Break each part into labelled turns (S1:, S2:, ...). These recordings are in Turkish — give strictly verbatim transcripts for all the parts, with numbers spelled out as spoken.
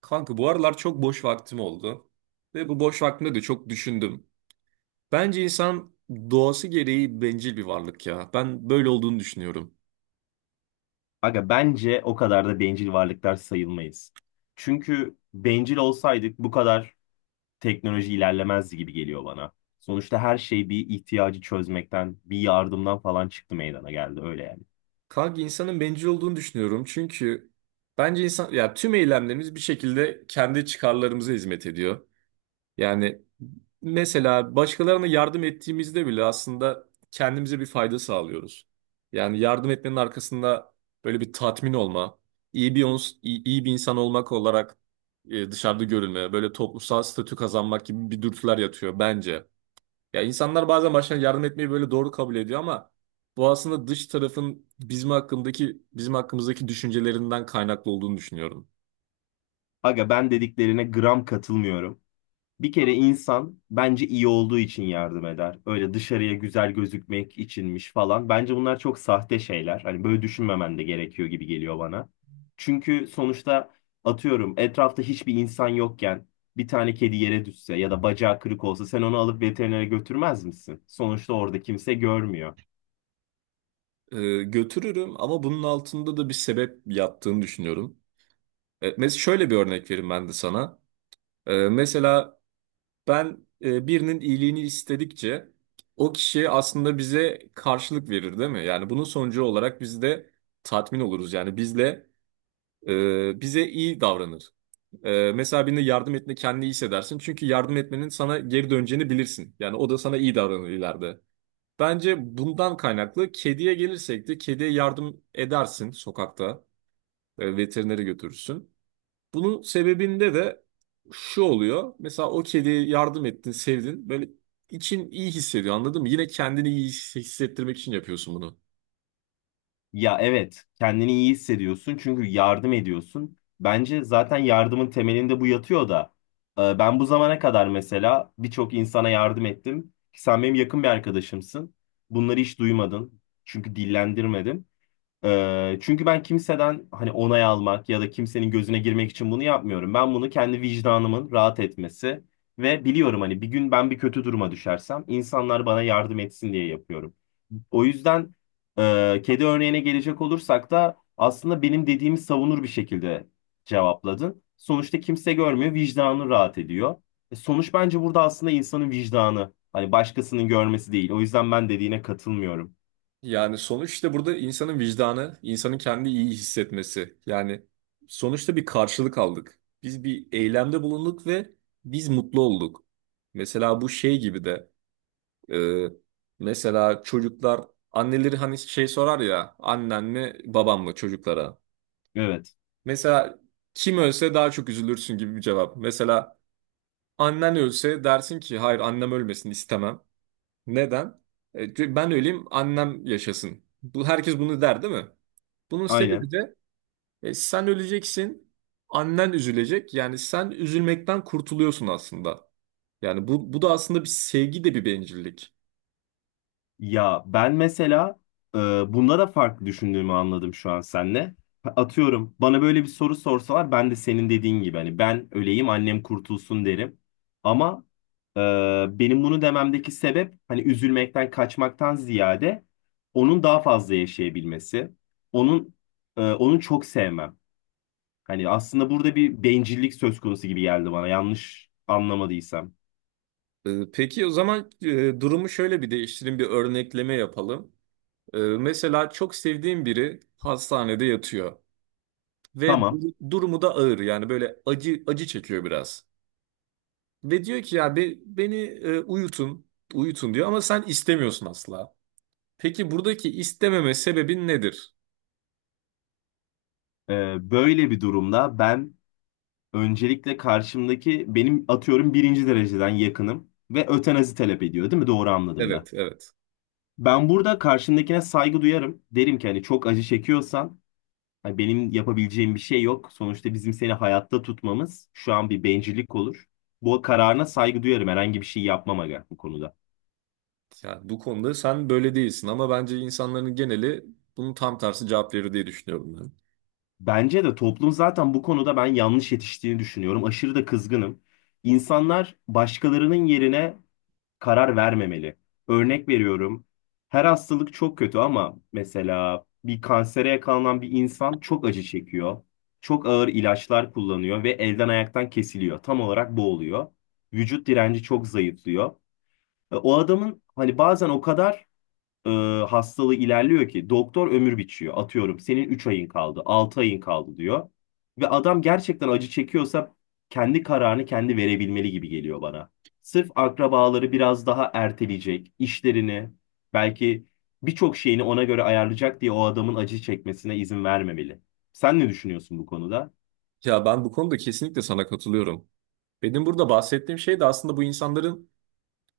S1: Kanka bu aralar çok boş vaktim oldu. Ve bu boş vaktimde de çok düşündüm. Bence insan doğası gereği bencil bir varlık ya. Ben böyle olduğunu düşünüyorum.
S2: Aga bence o kadar da bencil varlıklar sayılmayız. Çünkü bencil olsaydık bu kadar teknoloji ilerlemezdi gibi geliyor bana. Sonuçta her şey bir ihtiyacı çözmekten, bir yardımdan falan çıktı meydana geldi öyle yani.
S1: Kanka insanın bencil olduğunu düşünüyorum. Çünkü bence insan ya tüm eylemlerimiz bir şekilde kendi çıkarlarımıza hizmet ediyor. Yani mesela başkalarına yardım ettiğimizde bile aslında kendimize bir fayda sağlıyoruz. Yani yardım etmenin arkasında böyle bir tatmin olma, iyi bir ons- iyi, iyi bir insan olmak olarak e, dışarıda görülme, böyle toplumsal statü kazanmak gibi bir dürtüler yatıyor bence. Ya insanlar bazen başkalarına yardım etmeyi böyle doğru kabul ediyor ama bu aslında dış tarafın bizim hakkındaki bizim hakkımızdaki düşüncelerinden kaynaklı olduğunu düşünüyorum.
S2: Aga ben dediklerine gram katılmıyorum. Bir kere insan bence iyi olduğu için yardım eder. Öyle dışarıya güzel gözükmek içinmiş falan. Bence bunlar çok sahte şeyler. Hani böyle düşünmemen de gerekiyor gibi geliyor bana. Çünkü sonuçta atıyorum etrafta hiçbir insan yokken bir tane kedi yere düşse ya da bacağı kırık olsa sen onu alıp veterinere götürmez misin? Sonuçta orada kimse görmüyor.
S1: E, götürürüm ama bunun altında da bir sebep yattığını düşünüyorum. E, mes- şöyle bir örnek vereyim ben de sana. E, mesela ben e, birinin iyiliğini istedikçe o kişi aslında bize karşılık verir değil mi? Yani bunun sonucu olarak biz de tatmin oluruz. Yani bizle e, bize iyi davranır. E, mesela birine yardım etme kendini iyi hissedersin. Çünkü yardım etmenin sana geri döneceğini bilirsin. Yani o da sana iyi davranır ileride. Bence bundan kaynaklı kediye gelirsek de kediye yardım edersin sokakta. E, veterinere götürürsün. Bunun sebebinde de şu oluyor. Mesela o kediye yardım ettin, sevdin. Böyle için iyi hissediyor anladın mı? Yine kendini iyi his- hissettirmek için yapıyorsun bunu.
S2: Ya evet, kendini iyi hissediyorsun çünkü yardım ediyorsun. Bence zaten yardımın temelinde bu yatıyor da. e, Ben bu zamana kadar mesela birçok insana yardım ettim. Sen benim yakın bir arkadaşımsın. Bunları hiç duymadın. Çünkü dillendirmedim. Ee, çünkü ben kimseden hani onay almak ya da kimsenin gözüne girmek için bunu yapmıyorum. Ben bunu kendi vicdanımın rahat etmesi ve biliyorum hani bir gün ben bir kötü duruma düşersem insanlar bana yardım etsin diye yapıyorum. O yüzden e, kedi örneğine gelecek olursak da aslında benim dediğimi savunur bir şekilde cevapladın. Sonuçta kimse görmüyor, vicdanı rahat ediyor. E, sonuç bence burada aslında insanın vicdanı. Hani başkasının görmesi değil. O yüzden ben dediğine katılmıyorum.
S1: Yani sonuçta burada insanın vicdanı, insanın kendi iyi hissetmesi. Yani sonuçta bir karşılık aldık. Biz bir eylemde bulunduk ve biz mutlu olduk. Mesela bu şey gibi de e, mesela çocuklar anneleri hani şey sorar ya annen mi babam mı çocuklara.
S2: Evet,
S1: Mesela kim ölse daha çok üzülürsün gibi bir cevap. Mesela annen ölse dersin ki hayır annem ölmesin istemem. Neden? E, çünkü ben öleyim annem yaşasın. Bu, herkes bunu der değil mi? Bunun sebebi
S2: aynen.
S1: de e, sen öleceksin annen üzülecek. Yani sen üzülmekten kurtuluyorsun aslında. Yani bu, bu da aslında bir sevgi de bir bencillik.
S2: Ya ben mesela e, bunda da farklı düşündüğümü anladım şu an seninle. Atıyorum bana böyle bir soru sorsalar ben de senin dediğin gibi hani ben öleyim annem kurtulsun derim. Ama e, benim bunu dememdeki sebep hani üzülmekten kaçmaktan ziyade onun daha fazla yaşayabilmesi. Onun e, Onu çok sevmem. Hani aslında burada bir bencillik söz konusu gibi geldi bana yanlış anlamadıysam.
S1: E, peki o zaman e, durumu şöyle bir değiştirin bir örnekleme yapalım. E, mesela çok sevdiğin biri hastanede yatıyor. Ve
S2: Tamam.
S1: dur- durumu da ağır yani böyle acı acı çekiyor biraz. Ve diyor ki ya be- beni e, uyutun, uyutun diyor ama sen istemiyorsun asla. Peki buradaki istememe sebebin nedir?
S2: E, böyle bir durumda ben öncelikle karşımdaki benim atıyorum birinci dereceden yakınım ve ötenazi talep ediyor, değil mi? Doğru anladım ben.
S1: Evet, evet.
S2: Ben burada karşımdakine saygı duyarım. Derim ki hani çok acı çekiyorsan hani benim yapabileceğim bir şey yok. Sonuçta bizim seni hayatta tutmamız şu an bir bencillik olur. Bu kararına saygı duyarım. Herhangi bir şey yapmam aga bu konuda.
S1: Yani bu konuda sen böyle değilsin ama bence insanların geneli bunun tam tersi cevap verir diye düşünüyorum ben.
S2: Bence de toplum zaten bu konuda ben yanlış yetiştiğini düşünüyorum. Aşırı da kızgınım. İnsanlar başkalarının yerine karar vermemeli. Örnek veriyorum. Her hastalık çok kötü ama mesela bir kansere yakalanan bir insan çok acı çekiyor. Çok ağır ilaçlar kullanıyor ve elden ayaktan kesiliyor. Tam olarak bu oluyor. Vücut direnci çok zayıflıyor. E, O adamın hani bazen o kadar e, hastalığı ilerliyor ki doktor ömür biçiyor. Atıyorum senin üç ayın kaldı, altı ayın kaldı diyor. Ve adam gerçekten acı çekiyorsa kendi kararını kendi verebilmeli gibi geliyor bana. Sırf akrabaları biraz daha erteleyecek, işlerini, belki birçok şeyini ona göre ayarlayacak diye o adamın acı çekmesine izin vermemeli. Sen ne düşünüyorsun bu konuda?
S1: Ya ben bu konuda kesinlikle sana katılıyorum. Benim burada bahsettiğim şey de aslında bu insanların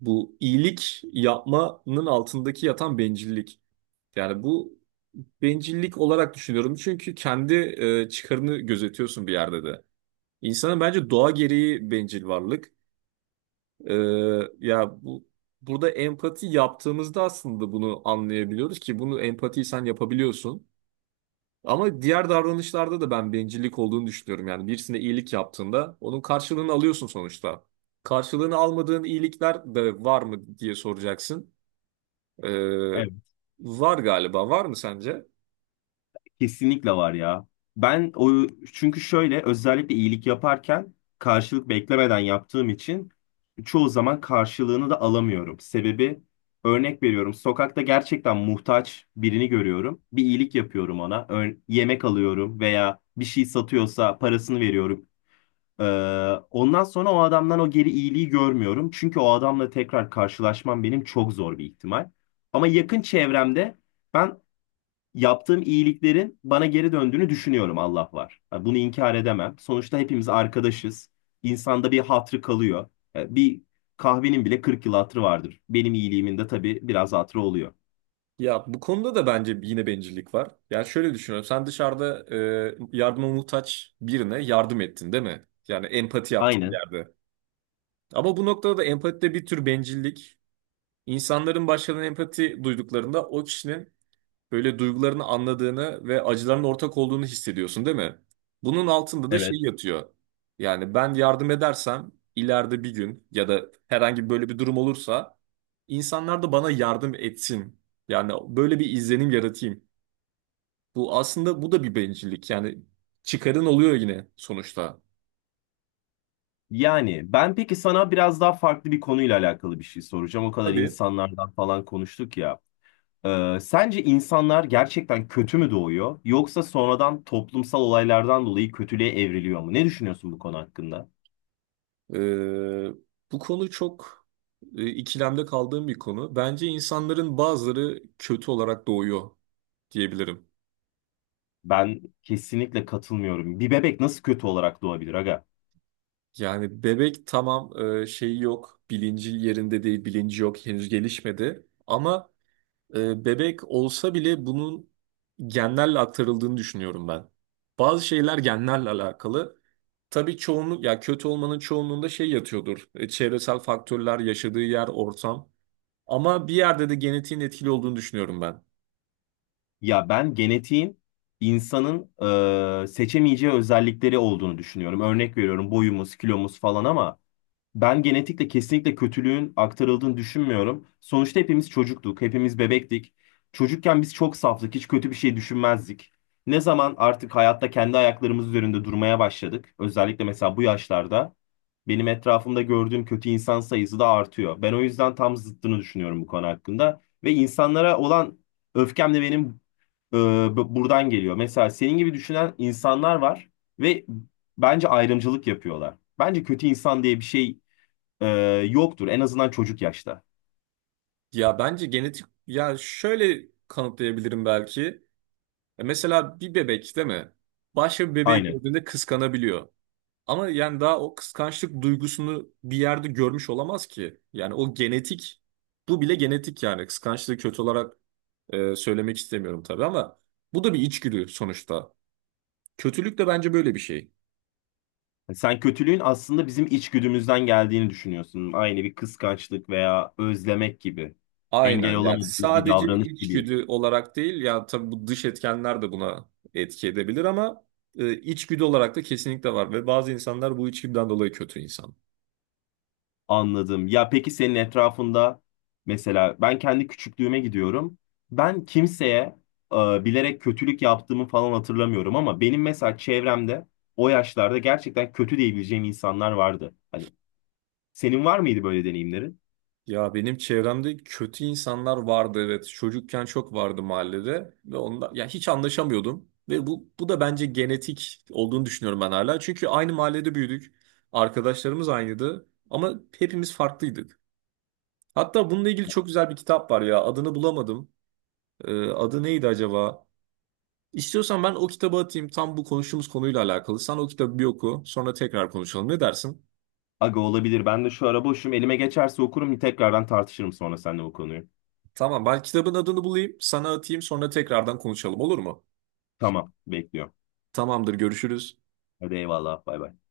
S1: bu iyilik yapmanın altındaki yatan bencillik. Yani bu bencillik olarak düşünüyorum. Çünkü kendi e, çıkarını gözetiyorsun bir yerde de. İnsanın bence doğa gereği bencil varlık. E, ya bu Burada empati yaptığımızda aslında bunu anlayabiliyoruz ki bunu empatiyi sen yapabiliyorsun. Ama diğer davranışlarda da ben bencillik olduğunu düşünüyorum. Yani birisine iyilik yaptığında onun karşılığını alıyorsun sonuçta. Karşılığını almadığın iyilikler de var mı diye soracaksın. E,
S2: Evet,
S1: Var galiba. Var mı sence?
S2: kesinlikle var ya. Ben o çünkü şöyle özellikle iyilik yaparken karşılık beklemeden yaptığım için çoğu zaman karşılığını da alamıyorum. Sebebi örnek veriyorum. Sokakta gerçekten muhtaç birini görüyorum. Bir iyilik yapıyorum ona. Ör- yemek alıyorum veya bir şey satıyorsa parasını veriyorum. Ee, Ondan sonra o adamdan o geri iyiliği görmüyorum. Çünkü o adamla tekrar karşılaşmam benim çok zor bir ihtimal. Ama yakın çevremde ben yaptığım iyiliklerin bana geri döndüğünü düşünüyorum Allah var. Yani bunu inkar edemem. Sonuçta hepimiz arkadaşız. İnsanda bir hatrı kalıyor. Yani bir kahvenin bile kırk yıl hatrı vardır. Benim iyiliğimin de tabii biraz hatrı oluyor.
S1: Ya bu konuda da bence yine bencillik var. Yani şöyle düşünüyorum. Sen dışarıda e, yardıma muhtaç birine yardım ettin, değil mi? Yani empati yaptın bir
S2: Aynen.
S1: yerde. Ama bu noktada da empatide bir tür bencillik. İnsanların başkalarına empati duyduklarında o kişinin böyle duygularını anladığını ve acılarının ortak olduğunu hissediyorsun, değil mi? Bunun altında da şey
S2: Evet.
S1: yatıyor. Yani ben yardım edersem ileride bir gün ya da herhangi böyle bir durum olursa insanlar da bana yardım etsin. Yani böyle bir izlenim yaratayım. Bu aslında bu da bir bencillik. Yani çıkarın oluyor yine sonuçta.
S2: Yani ben peki sana biraz daha farklı bir konuyla alakalı bir şey soracağım. O kadar
S1: Tabii.
S2: insanlardan falan konuştuk ya. Ee, sence insanlar gerçekten kötü mü doğuyor yoksa sonradan toplumsal olaylardan dolayı kötülüğe evriliyor mu? Ne düşünüyorsun bu konu hakkında?
S1: eee, Bu konu çok e, ikilemde kaldığım bir konu. Bence insanların bazıları kötü olarak doğuyor diyebilirim.
S2: Ben kesinlikle katılmıyorum. Bir bebek nasıl kötü olarak doğabilir aga?
S1: Yani bebek tamam e, şeyi yok, bilinci yerinde değil, bilinci yok, henüz gelişmedi. Ama e, bebek olsa bile bunun genlerle aktarıldığını düşünüyorum ben. Bazı şeyler genlerle alakalı. Tabii çoğunluk, ya kötü olmanın çoğunluğunda şey yatıyordur. E, çevresel faktörler, yaşadığı yer, ortam. Ama bir yerde de genetiğin etkili olduğunu düşünüyorum ben.
S2: Ya ben genetiğin insanın e, seçemeyeceği özellikleri olduğunu düşünüyorum. Örnek veriyorum boyumuz, kilomuz falan ama ben genetikle kesinlikle kötülüğün aktarıldığını düşünmüyorum. Sonuçta hepimiz çocuktuk, hepimiz bebektik. Çocukken biz çok saftık, hiç kötü bir şey düşünmezdik. Ne zaman artık hayatta kendi ayaklarımız üzerinde durmaya başladık, özellikle mesela bu yaşlarda. Benim etrafımda gördüğüm kötü insan sayısı da artıyor. Ben o yüzden tam zıttını düşünüyorum bu konu hakkında. Ve insanlara olan öfkem de benim e, bu- buradan geliyor. Mesela senin gibi düşünen insanlar var ve bence ayrımcılık yapıyorlar. Bence kötü insan diye bir şey e, yoktur. En azından çocuk yaşta.
S1: Ya bence genetik, ya şöyle kanıtlayabilirim belki. E, mesela bir bebek değil mi? Başka bir bebeği
S2: Aynen.
S1: gördüğünde kıskanabiliyor. Ama yani daha o kıskançlık duygusunu bir yerde görmüş olamaz ki. Yani o genetik, bu bile genetik yani. Kıskançlığı kötü olarak e, söylemek istemiyorum tabii ama bu da bir içgüdü sonuçta. Kötülük de bence böyle bir şey.
S2: Yani sen kötülüğün aslında bizim içgüdümüzden geldiğini düşünüyorsun. Aynı bir kıskançlık veya özlemek gibi. Engel
S1: Aynen yani
S2: olamadığımız bir
S1: sadece
S2: davranış gibi.
S1: içgüdü olarak değil ya tabii bu dış etkenler de buna etki edebilir ama e, içgüdü olarak da kesinlikle var ve bazı insanlar bu içgüdüden dolayı kötü insan.
S2: Anladım. Ya peki senin etrafında mesela ben kendi küçüklüğüme gidiyorum. Ben kimseye e, bilerek kötülük yaptığımı falan hatırlamıyorum ama benim mesela çevremde o yaşlarda gerçekten kötü diyebileceğim insanlar vardı. Hani senin var mıydı böyle deneyimlerin?
S1: Ya benim çevremde kötü insanlar vardı evet. Çocukken çok vardı mahallede ve onda ya hiç anlaşamıyordum ve bu bu da bence genetik olduğunu düşünüyorum ben hala. Çünkü aynı mahallede büyüdük. Arkadaşlarımız aynıydı ama hepimiz farklıydık. Hatta bununla ilgili çok güzel bir kitap var ya. Adını bulamadım. Ee, adı neydi acaba? İstiyorsan ben o kitabı atayım tam bu konuştuğumuz konuyla alakalı. Sen o kitabı bir oku, sonra tekrar konuşalım. Ne dersin?
S2: Aga olabilir. Ben de şu ara boşum. Elime geçerse okurum. Tekrardan tartışırım sonra seninle bu konuyu.
S1: Tamam, ben kitabın adını bulayım, sana atayım, sonra tekrardan konuşalım olur mu?
S2: Tamam, bekliyorum.
S1: Tamamdır, görüşürüz.
S2: Hadi eyvallah. Bay bay.